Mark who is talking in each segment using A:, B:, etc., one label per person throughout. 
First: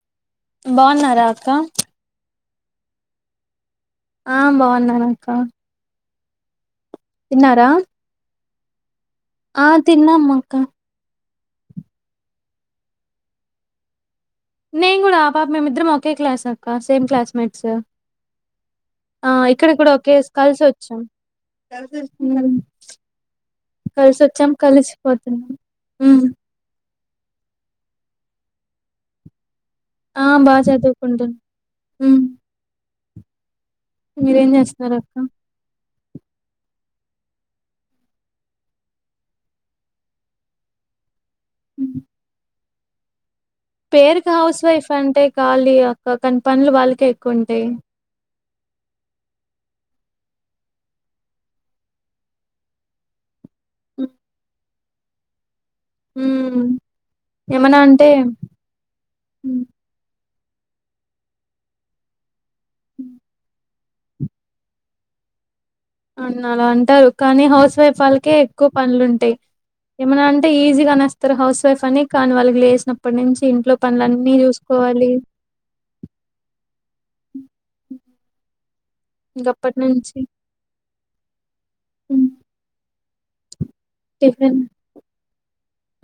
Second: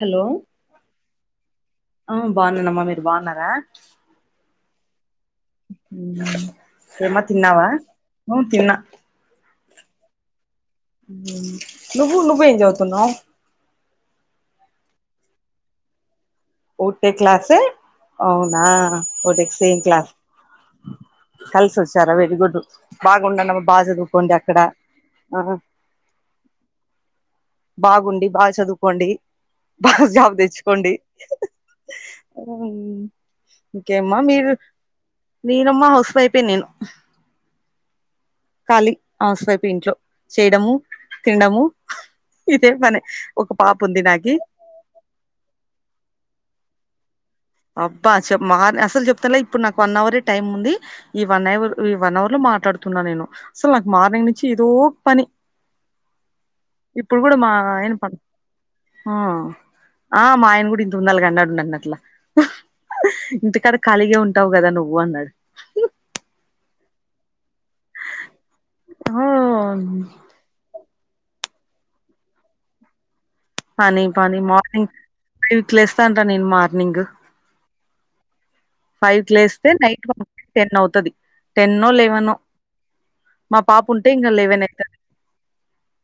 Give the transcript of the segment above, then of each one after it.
A: Hello
B: బాగున్నార అక్క
A: ఆ బాగున్ననమ్మా మీరు బాగున్నార
B: ఆ బాగున్నానక్క
A: ఉ ఏమ్మ తిన్నావ నువు తిన
B: ఆ తిన్నామ్ అక్క
A: ఉ నువ్వు నువ్ చదువ్తున్నావ్
B: నేన్ గుడ ఆ పాప మేమ్ ఇద్దరం ఒకే క్లాసు క సేమ్
A: ఒకటే క్లాసే
B: క్లాస్మేట్స్
A: అవునా
B: ఆ
A: ఒకటె
B: ఇక్కడ
A: సేమ్
B: కుడ
A: క్లాస్
B: ఒకే కలిసి ఒచ్చాం
A: కలిసి వచ్చారా
B: ఉ
A: వెరీ గుడ్ బాగుండండమ్మా బాగా
B: కలిసి
A: చదువుకోండి
B: ఒచ్చాం
A: అక్కడ
B: కలిసిపోతున్నం
A: ఆ
B: ఉ
A: బాగుండి బాగ చదువుకోండి బాగ
B: ఆ
A: జాబ్
B: బాగా
A: తెచ్చుకోండి
B: చదువుకుంటున్నా
A: ఉం ఇకేమ్మ
B: మీరేం
A: మీర్
B: చేస్తున్నారు అక్క
A: మీరమ్మ హౌస్ వైఫే నేను ఖాళీ హౌస్ వైఫ్ ఇంట్లొ చేయడము తినడము
B: ఉ
A: ఇదే పని ఒక పాప ఉంది
B: పేరుకు
A: నాకి
B: హౌస్ వైఫ్ అంతే కాలీగ అక్క కనీ పన్లు వాళ్ళకే ఎక్కువ ఉంటయి
A: అబ్బా చె మార్ అసలు చెప్తలే ఇప్పుడు నాక్ వన్ అవరే టైం ఉంది ఈ వన్ అయర్ ఈ వన్ అవర్ లో మాట్లాడుతున్న నేను అసలు నాక్ మార్నింగ్ నుంచి ఏదో పని
B: ఉమ్,
A: ఇప్పుడు గుడ మా
B: ఏమన్నా
A: ఆయ్న
B: అంటే
A: పక్
B: ఉమ్,
A: ఆ మా ఆయన గుడ ఇంత ఉండాలిగండనిగనీ అట్ల ఇంటికాడ కాలిగే ఉంటవ్ గద నువ్వు అన్నడు
B: అన్నార అంట కానీ హౌస్ వైఫ్ వాళ్కే ఎక్కువ పన్లు
A: ఆ
B: ఉంటయ్ ఏమనంట్ అంటే ఈజీ గనేస్తరు హౌస్ వైఫ్ అని కానీ వాల్కి లేస్నప్పటి నుంచి ఇంట్లో పన్లన్నీ చూసుకోవాలి
A: ఫైవ్కి లేస్తానుర నేను మార్నింగ్ ఫైవ్క్ లేస్తే
B: ఇంకప్పటి
A: నైట్
B: నుంచి
A: టెన్ అవుతది టెన్నో
B: హ్మ్.
A: లెవెనొ మా పాప ఉంటే ఇంగ లేవన్ అయ్త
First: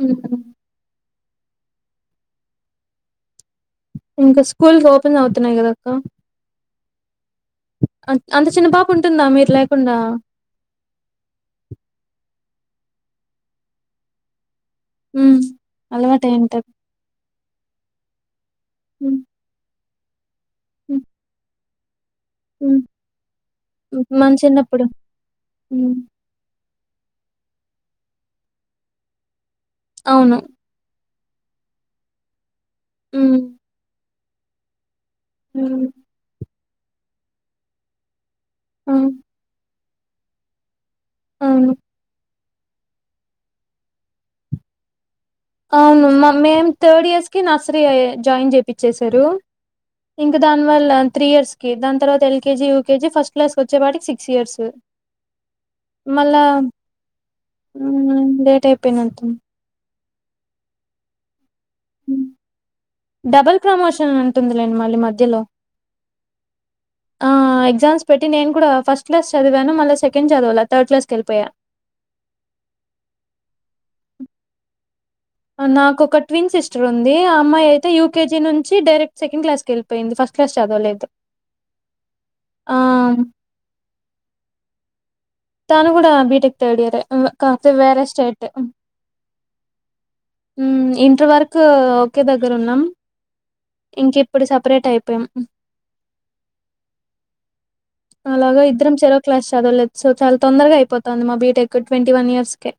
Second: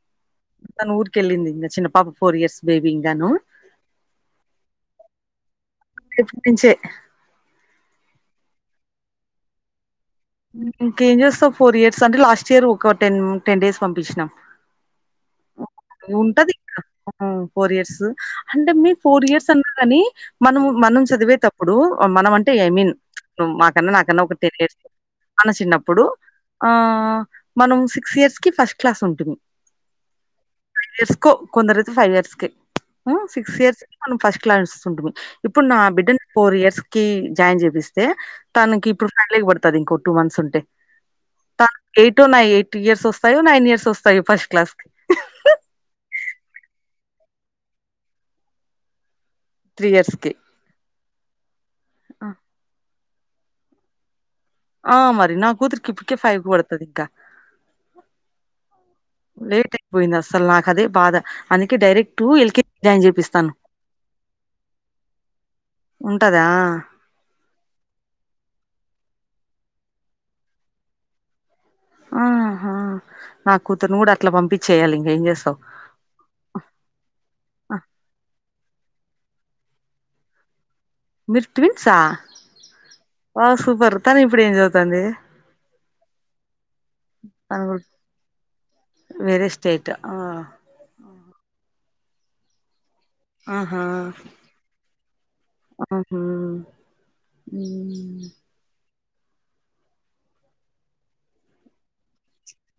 B: ఉహు
A: తను ఊరి కెళ్లిందింగ చిన్న పాప ఫోర్ ఇయర్స్ బేబి ఇంగాను
B: ఇంక స్కూల్స్ ఓపెన్ అవుతున్నాయ్ కదక్క
A: రేపట్నుంచే
B: అంట్ అంత చిన్న పాప ఉంటుంద మీరు లేకుండా
A: ఇంకేం చేస్తవు ఫోర్ ఇయర్స్ అంటే లాస్ట్ ఇయర్ ఒక టెన్ టెన్ డేస్ పంపించిన
B: ఉ అలవాటు [unintelligible]
A: ఔ ఫోర్ ఇయర్స్ అంటే మీ ఫోర్ ఇయర్స్ అన్నా గాని మనము మనం చదివే టప్ ఇప్పుడు మనం అంటే ఐ మీన్ నువ్ మాకన్న నాకన్న
B: మన
A: ఒక టెన్
B: చిన్నప్పుడు
A: [unintelligible] మన
B: హ్మ్.
A: చిన్నప్పుడు ఆ మనం సిక్స్ ఇయర్స్ కి ఫస్ట్ క్లాస్ ఉంటిమి
B: అవును
A: ఫైవ్ ఇయర్స్కొ కొందరైతే ఫైవ్ ఇయర్స్కి
B: హ్మ్.
A: సిక్స్ ఇయర్స్కి మనం ఫస్ట్ క్లాస్ ఉంటిమి ఇప్పుడు నా
B: హ్మ్.
A: బిడ్డని ఫోర్ ఇయర్స్కి జాయిన్ చేపిస్తే తనకి
B: ఆ!
A: ఇప్పుడు [unintelligible] పడుతది ఇంకో టు మంత్స్ ఉంటె త
B: అవును
A: ఎయిట్ ఉన్నయ్ ఎయిట్ ఇయర్స్ ఒస్తాయో నైన్ ఇయర్స్ ఒస్తాయో ఫస్ట్ క్లాస్
B: అవును మ మేమ్ తర్డ్ ఇయర్స్ కి నర్సరీ జాయిన్ చేపిచ్చేసారు
A: త్రీ ఇయర్స్ కి
B: ఇంక దా వల్ల త్రీ ఇయర్స్ కి దాన్ తర్వత ఎల్కజి యూకేజీ ఫస్ట్ క్లాస్ ఒచ్చే పాటికి సిక్స్ ఇయర్స్
A: ఆ మరి న కుత్రికి ఇప్పుకి ఫైవ్ పడుతది ఇంక
B: ఉ లేట్ అయిపోయినట్టుంది
A: పోయింది అస్సల్ నాక్ అదె బాధ అందుకె డైరెక్టు ఎల్కె
B: డబల్ ప్రమోషన్ ఉంటుందిలేండి మళ్ళీ మధ్యలో
A: ఉంటద
B: ఆ ఎగ్జమ్స్ పెట్టి నేను కూడ ఫస్ట్ క్లాస్ చదివాను మళ్ళ సెకండ్ చద్వాలే థర్డ్ క్లాస్కేళ్ళిపోయా
A: ఆహా నా కూతుర్ని కూడ అట్లా పంపించేయాలి ఇంగేం చేస్తవ్
B: నాకు ఒక ట్విన్ సిస్టరుంది ఆ అమ్మయ్తే యూకేజీ నుంచి డైరెక్ట్ సెకండ్ క్లాస్కేళ్ళిపోయింది ఫస్ట్ క్లాస్ చద్వలేదు
A: మిరు ట్విన్స ఓ సూపర్ తను ఇప్పుడు ఏం చదువుతాంది
B: తాను కూడ బిటెక్ తర్డియర్
A: తను
B: కాప్తే
A: కూడా
B: వేర స్టేట్ ఉ
A: వేరే స్టేట్ ఆ
B: ఇంటర్ వర్కు ఓకే దగ్గరున్నాం
A: ఆహా
B: ఇంకిప్పుడు సపెరేట్ అయిపోయాం
A: ఆహా ఉ
B: ఆ ఇద్దరం సెరో క్లాస్ చదవలేదు చాల తొందర్గా అయితుంది మా బీటేక్ ట్వంటీ వన్ ఇయర్స్ స్కే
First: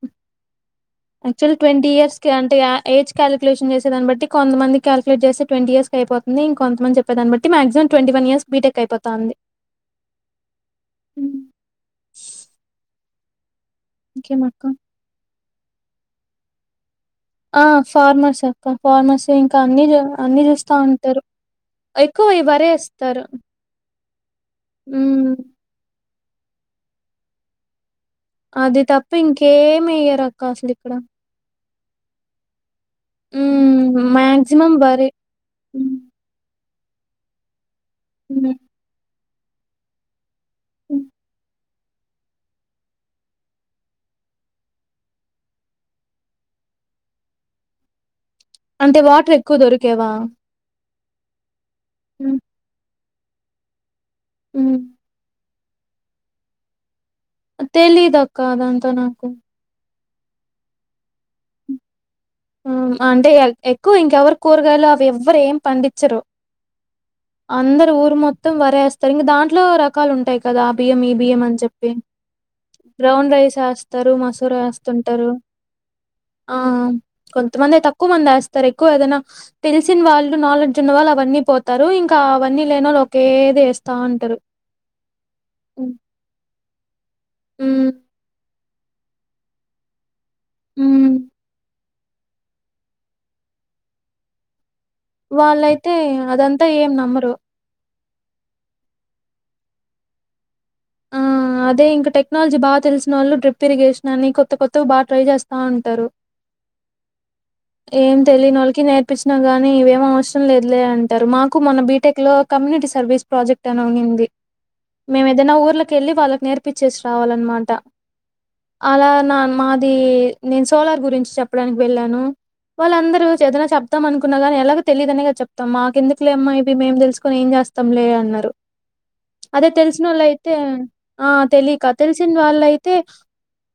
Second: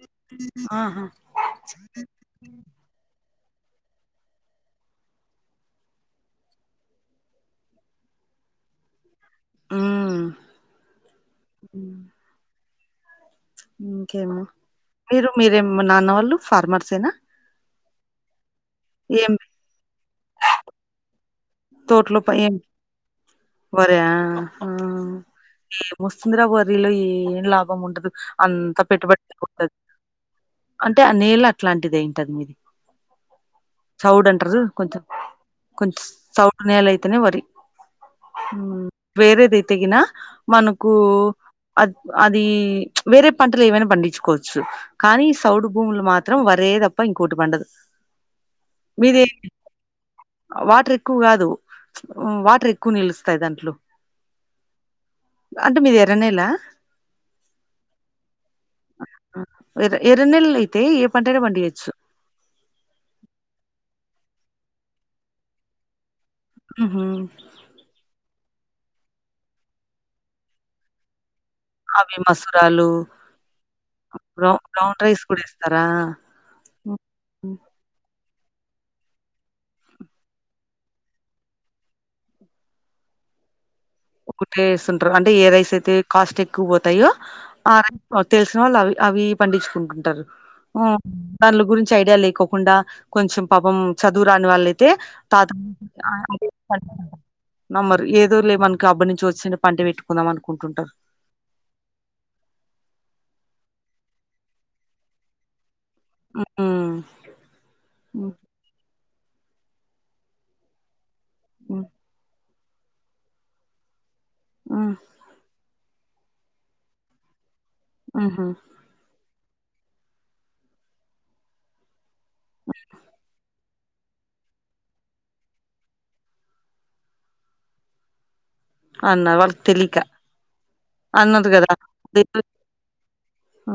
A: ఆహా
B: ఆక్చువల్ ట్వంటీ ఇయర్స్ అంటే ఏజ్ క్యలేషన్ చేసేదాని బట్టి కొంత మంది క్యాల్కేట్ చేేస్తే ట్వంటీ ఇయర్స్కే అయిపో నేను కోంతమంది చెపేదాని బట్టి మాక్సిమమ్ టంటీ వన్ ఇయర్స్కి బీటెక్ అయిపోతాంది హూ
A: ఉ ఇంకేమి
B: ఇంకేమక్క
A: మీరు మీరే నాన్న వాళ్ళు ఫార్మర్స్ ఏనా
B: ఆ ఫార్మర్స్ అక్క
A: ఏం
B: ఫార్మర్సే ఇంకా అన్ని అన్ని చూస్త ఉంటారు
A: తోట్లో
B: ఎక్కువ ఈ
A: [unintelligible] ఎం
B: వరే ఏస్తారు
A: వర
B: ఉమ్
A: ఏమోస్తుంద్ర వరిలో ఏం లాభం ఉండదు అంత
B: అది తప్ప
A: పెట్టుబడి [unintelligible]
B: ఇంకేమి ఎయ్యరు అక్క అసలు ఇక్కడ
A: అంటే ఆ నీల అట్లాంటిదేంటంనేది
B: ఉమ్
A: పతోడు అంటారు జూడు
B: మాక్సిమం
A: కొంచెం
B: వరే ఉమ్,
A: కొంచం నేలైతేనే వరి
B: ఉ
A: వేరేదైతేగిన మనకు అది అది వేరే పంటలు ఏవైన పండిచుకోవచ్చు కానీ ఈ సౌడు భూములు మాత్రం వరే తప్ప ఇంకోటి పండదు
B: అంటే
A: మీది
B: వాటర్ ఎక్కువ దొరికేవా
A: వాటర్ ఎక్కువ కాదు వాటర్ ఎక్కువ నిలుస్తాయి దాంట్లో
B: ఉ
A: అంటే మీది ఎర్రనేల
B: తెలిదక్క అదంత నాకు
A: ఎర్ ఎర్ర నెల్ లైతే ఏ పంటైనా పండియొచ్చు
B: ఆ అంటే ఎక్వా ఇంకెవరు కూరగాయలు అవి ఎవ్వరెం పండించరు
A: ఉహా
B: అందరూ ఊరు మొత్తం వరేస్తారు ఇంగా దాంట్లో రకాలు ఉంటాయి కదా ఆ బియ్యం ఈ బియ్యం అని చెప్పి
A: అవి మసూరాలు,
B: బ్రౌన్ రైస్ ఎస్తారు
A: బ్రౌ
B: మసూరా
A: బ్రౌన్ రైస్
B: ఏస్తుంటారు
A: కూడా ఏస్తారా?
B: ఆ
A: హ్మ్. హ్మ్.
B: కొంతమందే తక్కువ మంది ఎస్తారు ఎక్కువ ఏదైనా తెలిసిన వాళ్ళు నాలెడ్జ్ ఉన్న వాళ్ళు అవన్నీ పోతారు ఇంకా అవన్నీ లేనోళ్ళు ఒకే ది ఎస్తా ఉంటారు
A: టేస్తుంటారు అంటే ఏ రైస్ అయితే కాస్ట్ ఎక్కువొతాయో ఆ
B: హ్మ్.
A: రైస్ తెలు వాళ్ళు అవి అవి పండించుకుంటుంటారు ఉ
B: హ్మ్.
A: వళ్ళు గు చి ఐడియా లేకోకుండా కొంచెం పాపం చదువు రాని వాళ్ళైతే తాతు
B: వాళ్ళైతే అదంతా ఏం నమ్మరు.
A: నమ్మరు ఏదో లే మన్కి అబ్బా నుంచి ఒచ్చిన పంటె వేట్టుకుంటాం అనుకుంటుంటారు
B: ఆ అదే ఇంకా టెక్నాలజీ బా తెల్సినోళ్ళు డ్రిప్ తిరిగేషనా అని కొత్త కొత్త బా ట్రై జేస్తా ఉంట తరు
A: హ్మ్.
B: ఏం
A: హ్మ్.
B: తెలినోళ్కి నే ఇప్పించినా గానీ ఇవేం అవ్సరం లేదులే అంటారు మాకు మొన్న
A: హ్మ్.
B: బీటెక్లో కమ్యూనిటీ సర్వీస్ ప్రాజెక్ట్ అని ఉన్నింది
A: ఆ
B: మేమేదైనా ఊర్ల కేళ్ళి వాళ్ళకి నేర్పిచ్చేసి రావాలన్నమాట
A: ఆహా
B: అలా నా మాదీ నేను సోలార్ గురించి చెప్పడానికి వెళ్ళాను వాళ్ళ అందరూ చేతున చెబ్ చెప్తాం అనుకున్నా గాని ఎలాగు తెలిదు అనేగా చెప్తాం మాకెందుకులేమ్మా ఇవి మేము తెల్సుకోని ఏం జెస్తాం లే అన్నారు
A: అన్నారు వాళ్ళకి
B: అదే
A: తెలీక.
B: తెల్సీనోళ్ళు అయితే ఆ
A: అన్నారు
B: తెలీక
A: గదా!
B: తెల్సినా వాళ్ళయితే
A: ఆ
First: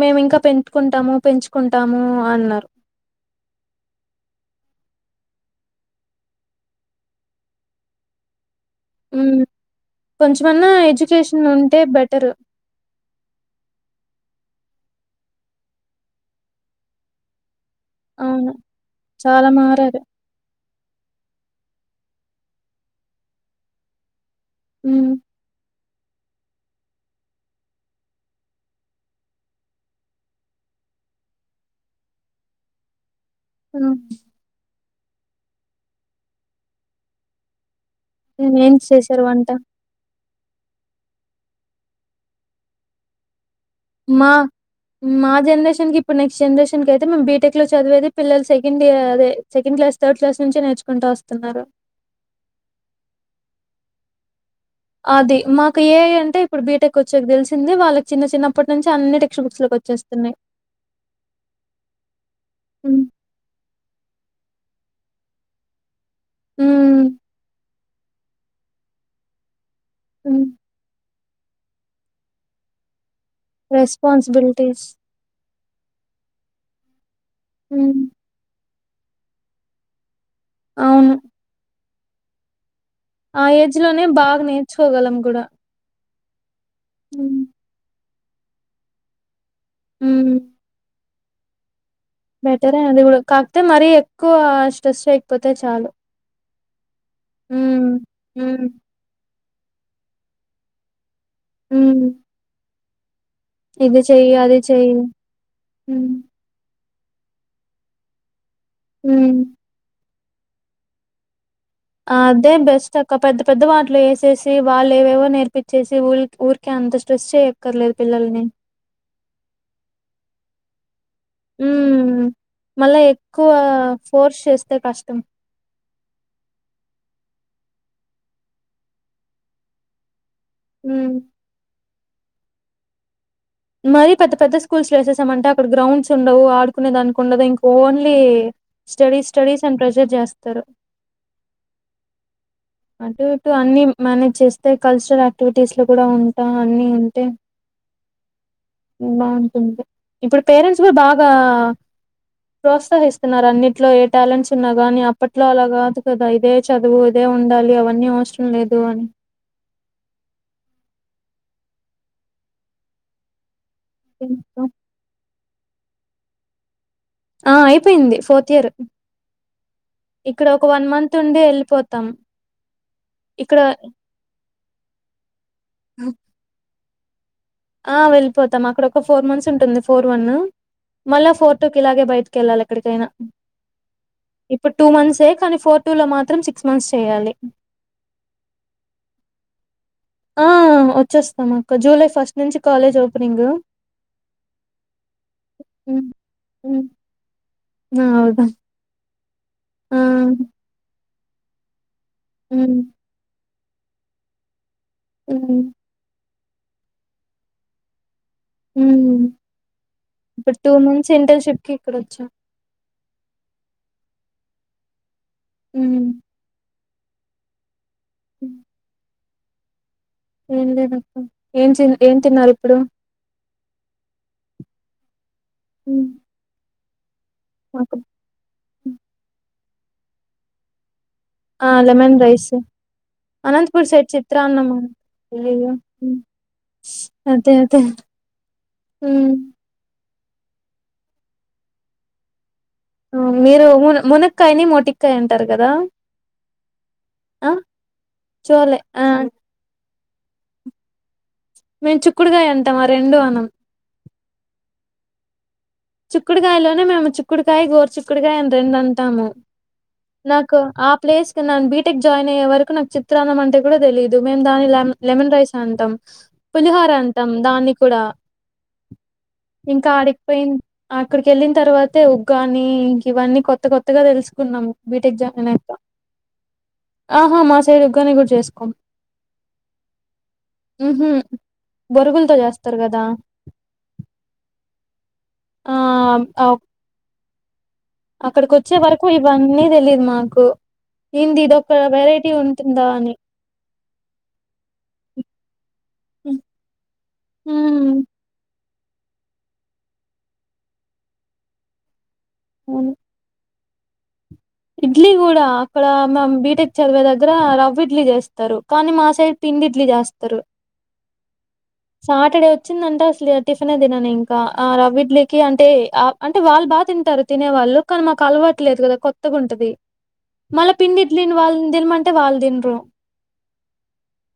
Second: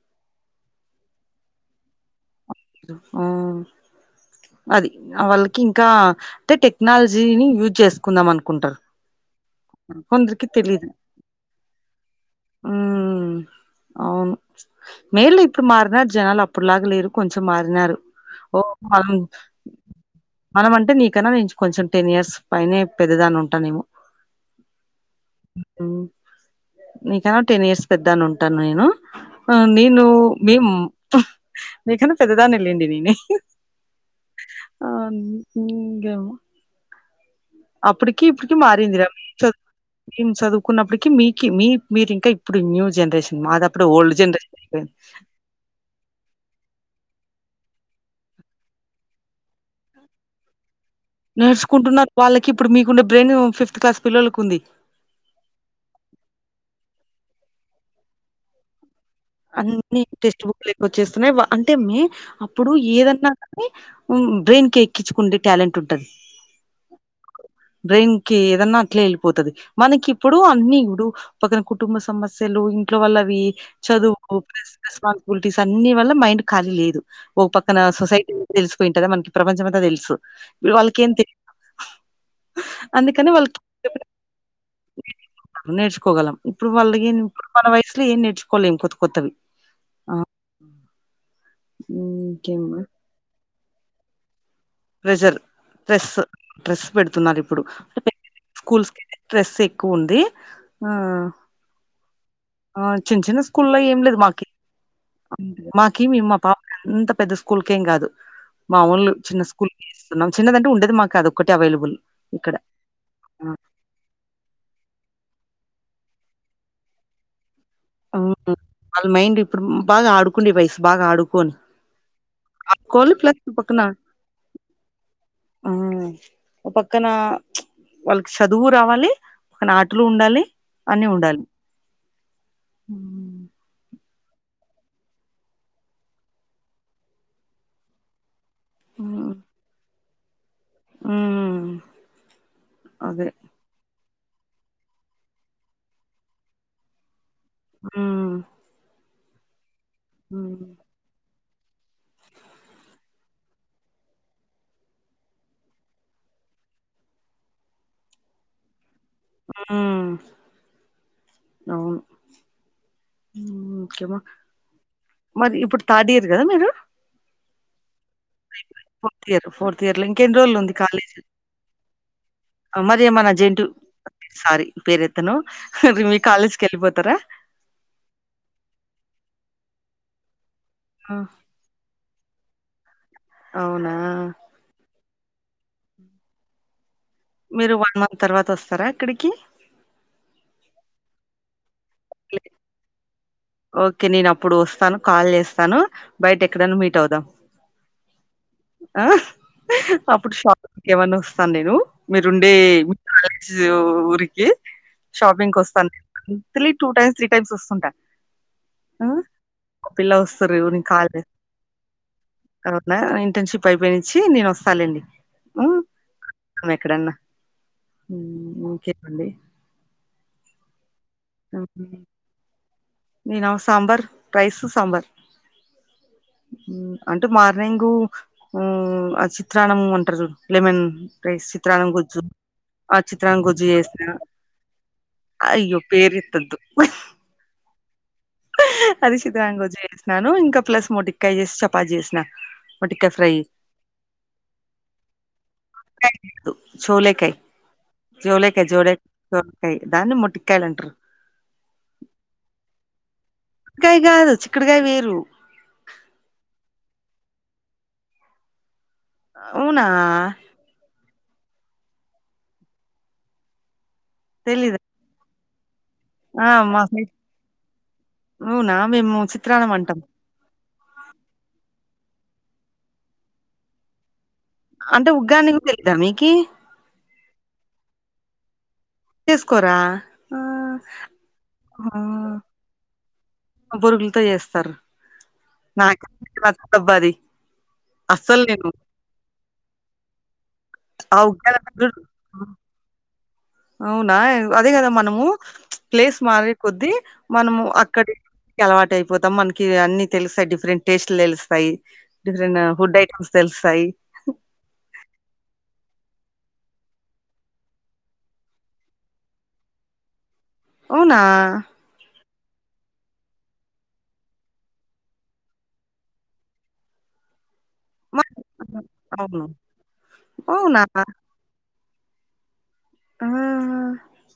B: మేము ఇంకా పెంటుకుంటాము పెంచుకుంటాము అన్నారు
A: ఆ అది ఆ వాళ్ళకి ఇంకా అంటే టెక్నాలజీని యూజ్ చేస్కుందాం అనుకుంటారు
B: ఉమ్
A: కొందరికి
B: కొంచెమన్నా ఎడ్యుకేషన్ ఉంటే బెటరు
A: ఆ అవును మేల్లు ఇప్పుడు మారినారు జనాలు అప్పుడులాగా లేరు కొంచెం మారినారు
B: అవును
A: ఓ అవు
B: చాలా మారారు.
A: మనం అంటే నీకన్నా నేను కొంచెం టెన్ ఇయర్స్ పైనే పెద్దదాని ఉంటానేమో
B: ఉమ్
A: ఉమ్ నీకనా టెన్ ఇయర్స్ పెద్ద అని ఉంటా నేను ఆ నేను మిం మీకన్నా పెద్దదాన్నేళ్లెండి నేన్
B: ఉ
A: అవును ఇంగ అప్పడికి ఇప్పడికి
B: ఏం
A: మారింది రా
B: చేశారు వంట?
A: త మేమ్ చదువుకున్నపిడికి మీకి మీ మీరి ఇంకా ఇప్పుడు న్యూ జనరేషన్ మాద ప్
B: మా మాది జన్రేషన్కి ఇప్పుడు నెక్స్ట్ జన్రేషన్కి అయితే మేమ్ బిటెక్ లో చదివేది పిల్లలు సెకండ్ ఇయర్ అదే సెండ్ క్లాస్ థడ్ క్లాస్ నుంచే నేర్చుకుంటా వా
A: నేర్చుకుంటున్నారు వాళ్ళకి ఇప్పుడు మీకున్న బ్రెయిను ఫిఫ్త్ క్లాస్ పిల్లలకి ఉంది
B: అది మాకు ఏ ఎ ఐ అంటే ఇప్పుడు బీటెక్ కొచ్చక దేల్సింది వాళ్ళకి చిన్న చిన్నప్పటి నుంచి అన్నిటి
A: అన్ని టెక్స్ట్ బుక్లు ఎక్కువచ్చేస్తున్నాయి వ అంటే మే అప్పుడు
B: హ్మ్.
A: ఏదన్నా బ్రెయిన్ కి ఎక్కిచ్చుకుంటె టాలెంట్ ఉంటది
B: ఉమ్
A: బ్రెయిన్ కి ఏదన్నా అట్లే ఎళ్ళిపోతది మనకిప్పుడు
B: హ్మ్.
A: అన్ని ఇప్పుడు పక్కన కుటుంబ సమస్యలు ఇంట్లో వాల్లవి చదువు
B: రెస్పాన్సిబిలిటీస్.
A: స్పాన్సిబిలిటీస్ అన్ని వల్ల మైండ్ ఖాలీ లేదు ఒక పక్కన
B: హ్మ్.
A: సొసైటీ తెలిసిపోయింటదా మనకి ప్రపంచమంతా తెలుసు ఇగ వాళ్ళకేం
B: అవును.
A: తెలిదు
B: ఆ ఏజ్ లోనే బాగ నేర్చుకోగలం గూడ
A: నేర్చుకోగలం ఇప్పుడు వాళ్ళ ఏం ఇప్పుడు మన వయసులో ఏం నేర్చుకోలేం కొత్త కొత్తవి
B: ఉమ్
A: ఊమ్
B: బెటరే అది గూడ కాక్పొతే మరీ ఎక్కువ స్ట్రెస్ చేయకపోతే చాలు
A: ట్రెస్ పెడుతున్నారిప్పుడు
B: హ్మ్ హ్మ్
A: స్కూల్స్ కైతే ట్రెస్ ఎక్కువుంది ఆ
B: ఉమ్
A: ఆ చిన్ చిన్న స్
B: ఇది చెయ్ అది చెయ్
A: మాకీమి మా పాప అంత పెద్ద స్కూల్కేం గాదు మా ఊన్లు
B: హ్మ్.
A: చిన్న స్కూల్ న్నాం చిన్నదంటే ఉండేదే మాకదొక్కటె అవైలబుల్
B: అదే
A: ఇక్కడ
B: బెస్ చక్క పెద్ద పెద్ద వాటిలో ఏసేసి వాళ్ళేవేవో నేర్పిచ్చేసి ఊల్ ఊరికే అంత స్ట్రెస్ చేయ క్కర్లేదు పిల్లల్ని
A: వాళ్ళ మైండ్ ఇప్పుడు మ్ బాగా ఆడుకోండే వయసు బాగా ఆడుకోని
B: ఊమ్ మళ్ళ
A: ఆడుకోవాలి ప్లస్
B: ఎక్కువా
A: పక్కన
B: ఫోర్స్ చేస్తే కష్టం
A: ఆ ఒ పక్కనా వాళ్ళకి చదువూ రావాలి కొన్నాటలూ ఉండాలి అన్నీ
B: హ్మ్
A: ఉండాలి
B: మరీ పెద్ద పెద్ద స్కూల్స్ లో ఏసేసామంటే అక్కడ గ్రౌండ్స్ ఉండవు, ఆడుకునే దానికి ఉండదు ఇంక ఓన్లీ స్టడీస్ స్టడీస్ అని ప్రెజర్ జాస్తరు
A: ఉమ్ మ్
B: అటు ఇటు అన్ని మానేజ్ చేస్తే కల్చరల్ యాక్టివిటీస్ లో కూడ ఉంటా అన్ని ఉంటే
A: ఉమ్
B: ఇప్పుడు పేరెంట్స్ కూడా బాగా ప్రోత్సహిస్తున్నారన్నిట్లో ఏ టాలెంట్స్ ఉన్నా గానీ అప్పట్లో అలా గాదు కదా ఇదే చదువు ఇదే ఉన్ ఉండాలి అవన్నీ అవసరం లేదు అని
A: ఉమ్ అవును ఇంకేమో మరి ఇప్పుడు థర్డ్ ఇయర్ గదా మీరు
B: ఆ అయిపోయింది fourth year
A: fourth year fourth year లో ఇంకెన్ని
B: ఇక్కడ
A: రోజులు
B: ఒక
A: ఉంది
B: వన్ మంత్
A: కాలేజ్
B: ఉండి ఎళ్ళిపోతాం
A: మరి ఏమన జెంట్యు సారీ పేరెత్తను మీ కాలేజ్కి ఎళ్ళిపోతరా
B: ఆ వెళ్ళిపోతాం అక్కడ ఒక ఫోర్ మంత్స్ ఉంటుంది ఫోర్ వన్న్ మళ్ళా ఫోర్ టు కిలాగే బయటికెళ్ళాలెక్కడికైనా
A: అవునా
B: ఇప్పుడు టూ మంత్సే కనీ ఫోర్ టూ లో మాత్రం సిక్స్ మంత్స్ చేయాలి
A: మీరు వన్ మంత్ తర్వాత వస్తరా ఇక్కడికి
B: ఆ వచ్చేస్తాం అక్క జూలై ఫస్ట్ నుంచి కాలేజ్ ఓపెనింగ్
A: ఓకే నేను అప్పుడు వస్తాను కాల్ చేస్తాను బయట ఎక్కడనా మీట్ అవుదాం
B: హా అవుదాం
A: ఆ
B: ఆ!
A: అప్పుడు షాప్కి ఏమన్నా వస్తాను నేను మీరుండే
B: హ్మ్
A: ఆజు ఊరికి షాపింగ్
B: హ్మ్
A: వస్తాను actually two times three times వస్తుంటా హ
B: హ్మ్
A: ఒ పిల్లా వస్తారు
B: ఇప్పుడు
A: ఈ వినింగ్ కాల్
B: మంత్స్
A: చేయ్
B: ఇంటర్న్‌షిప్‌కి ఇక్కడొచ్చా.
A: తర్వాతన ఇంటర్న్షిప్ అయిపోయి నుంచి నేను వస్తాలేండి
B: హ్మ్.
A: ఇక్కడన్నా ఉమ్ ఒకే అండి
B: ఏం లే దక్క ఏం చె ఏం తిన్నారు ఇప్పుడు
A: నేనా సాంబార్ రైస్ సాంబర్
B: ఉ
A: అంటు మార్నింగు ఆ చిత్రాన్నం అంటర్ చూడు లెమన్ రైస్
B: ఆ!
A: చిత్రాంగ
B: లెమన్
A: గుజ్జు
B: రైస్.
A: ఆ చిత్రాంగ గుజ్జు
B: అనంతపూర్
A: చేసిన
B: సైడ్ చిత్రాన్నమా? అయ్యయ్యో!
A: అయ్యొ
B: హ్మ్.
A: ఏరిత్తాదు హు
B: అదే అదే
A: అది
B: హ్మ్.
A: సితరాంగోజు చేసినాను ఇంకా ప్లస్ మొటికాయ చేసి చపాతి చేసినా
B: మీరు ము మునక్కాయని మోటికాయ అంటారు కదా
A: చోలేకాయ్
B: ఆ!
A: చోలేకై
B: చోలే
A: జోలేక
B: ఆ!
A: చో కాయ్ దాన్ని మొటిక్కయలు అంటారు
B: మేము చుక్కుడుగాయ అంటాం ఆ రెండు అనం
A: కాయ్ కాదు చిక్కుడికాయ వేరు
B: చిక్కుడుకాయ లోనే మేము చిక్కుడుకాయ గోరుచిక్కుడుకాయ అని రెండు అంటాము
A: అవునా
B: నాకు ఆ ప్లేస్ కి నా బీటెక్ జాయిన్ అయ్యే వరకు నాకు చిత్రాన్నం అంటే కూడా తెలీదు మేము దాని
A: తెలీదా
B: లెమన్ రైస్ అంటాం
A: ఆ మా
B: పులిహోర
A: సైడ్
B: అంటాం దాన్ని కూడా
A: అవునా మేము చిత్రాన్నం
B: ఇంకా
A: అంటాం
B: ఆడ పోయి అక్కడికి వెళ్ళిన తర్వాతే ఉగ్గాని ఇం ఇవన్నీ కొత్త కొత్తగా తెలుసుకున్నాం
A: అంటే
B: బీటెక్ జాయిన్
A: ఉగ్గాని కూడా
B: అయినాక
A: తెలీదా మీకి
B: ఆహా మా ఉగ్గాని కూడా చేసుకోమ్
A: చేసుకోరా ఆ
B: ఊహు బరుగులుతో చేస్తారు కదా
A: బురుగులతో చేస్తారు
B: ఆ!
A: నా డబ్బది
B: అక్కడికి వచ్చే వరకు ఇవన్నీ తెలీయదు మాకు
A: ఆ
B: ఏంది
A: ఉగ్గాని
B: ఇదొక్క వెరైటీ ఇది ఉంటుందా అని
A: అవునా అదే కదా మనము ప్లేస్ మారే కొద్దీ మనము
B: హ్మ్.
A: అక్కడి అలవాటు అయిపోతాం మనకి అన్ని తెలుస్తాయి డిఫరెంట్ టేస్ట్లు తెలుస్తాయి డిఫరెంట్
B: అవును.
A: ఫుడ్ ఐటమ్ తెలుస్తాయి.
B: ఇడ్లీ కూడ అక్కడ మామ్ బీటెక్ చదివే దగ్గర రవ్వ ఇడ్లీ చేస్తారు కానీ మా సైడ్ పిండి ఇడ్లీ చేస్ తరు
A: అవునా
B: సాటర్డే వచ్చిందంటే అసలు టిఫినె తినను ఇంకా ఆ రవ్వ ఇడ్లీకి అంటే ఆ అంటే వాళ్ళు బా తింటారు తినే వాళ్ళు కాని మాకు
A: మరి
B: అలవాట్లేదు కదా కొత్తగా
A: అవును.
B: ఉంటది మళ్ళ
A: అవునా!
B: పిండి ఇడ్లీ ని వాళ్ళన్ టె వాళ్ తినరు
A: అహా హ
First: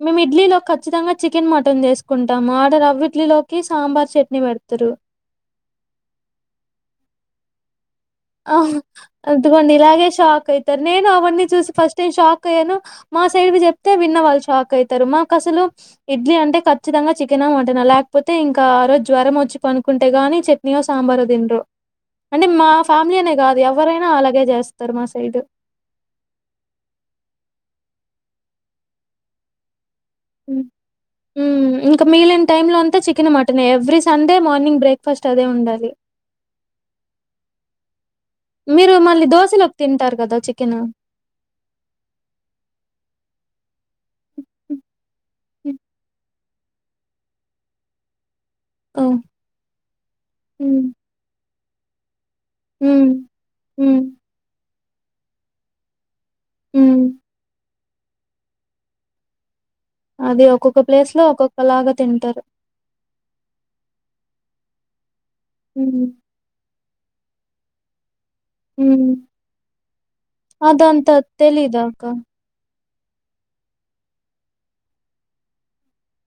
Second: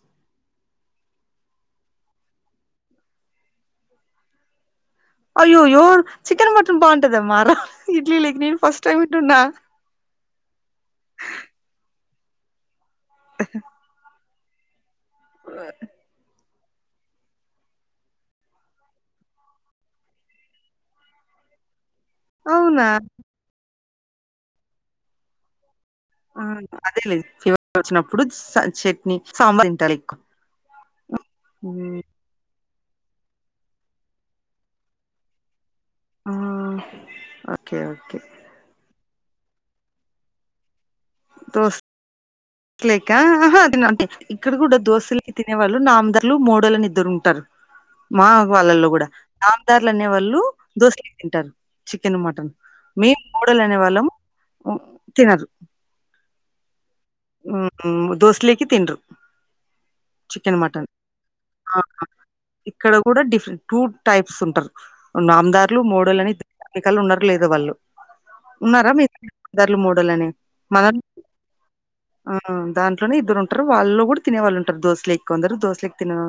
B: మేము ఇడ్లీలో ఖచ్చితంగ చికెన్ మటన్ చేసుకుంటాము ఆడ రవ్వ ఇడ్లీలోకి సాంబర్ చట్నీ పెడతారు
A: అయ్యోయో చికెన్ మటన్ బాగుంటదమ్ మార ఇడ్లీ
B: ఆ అంత మంది ఇలాగే షాక్ అయి నేను అవన్నీ చూసి ఫస్ట్ టైం షాక్ అయ్యాను మా సైడ్ చెప్తే విన్న వాళ్ళు షాక్ అయితరు మా కసలు ఇడ్లీ అంటే ఖచ్చితంగా చికెన్ అ మటన్ అ లేకపోతే ఇంకా ఆ రోజు జ్వరం వచ్చి పనుకుంటే గాని చెప్ప నెయ్యి సాంబారు తినరు అంటే మా
A: అవునా!
B: ఫ్యామిలీ అనే కాదు ఎవరైనా అలాగే చేస్తారు మా సైడ్
A: ఆ అదేలే ఫీవర్ వచ్చినప్పుడు చట్నీ సాంబార్ తింటా ఎక్కువ
B: ఉమ్ ఇంకా మిగిలిన టైమ్ లో అంతా chicken mutton every Sunday morning breakfast అదే ఉండాలి
A: ఆ ఓకే ఓకే
B: మీరు మళ్ళీ దోశలోకి తింటారు కదా చికెన్
A: దోస్ లేక ఆహా అది నాకు ఇక్కడ కూడా దోసల్ తినే వాళ్ళు నామదారులు మోడోల్లు అని ఇద్దరు ఉంటారు మా వాళ్ళల్లో
B: ఓ
A: కూడా నామదారులు అనే వాళ్ళు
B: మ్మ్
A: దోస లోకి తింటారు చికెన్ మటన్
B: మ్మ్
A: మేము మోడల్ అనే వాళ్ళం తినరు
B: హు
A: ఉహు దోసలేకి తిన్రూ
B: అది ఒక్కొక్క ప్లేస్ లో ఒక్కొక్క
A: ఆ!
B: లాగా తింటారు
A: ఇక్కడ కూడా డిఫరెంట్ టూ టైప్స్ ఉంటారు నామదారులు ముడల్ అని మనకళ్ళ ఉన్నారు లేదో వాళ్ళు ఉన్నారా [inaudible] దార్లు మూడోల్లని మనం
B: తెలీదా అక్క
A: ఆ దాంట్లోనే ఇద్దరు ఉంటారు వాళ్ళ కూడా తినేళ్ళుంటారు దోశలే ఎక్కు అందరు దోశలేకి తిన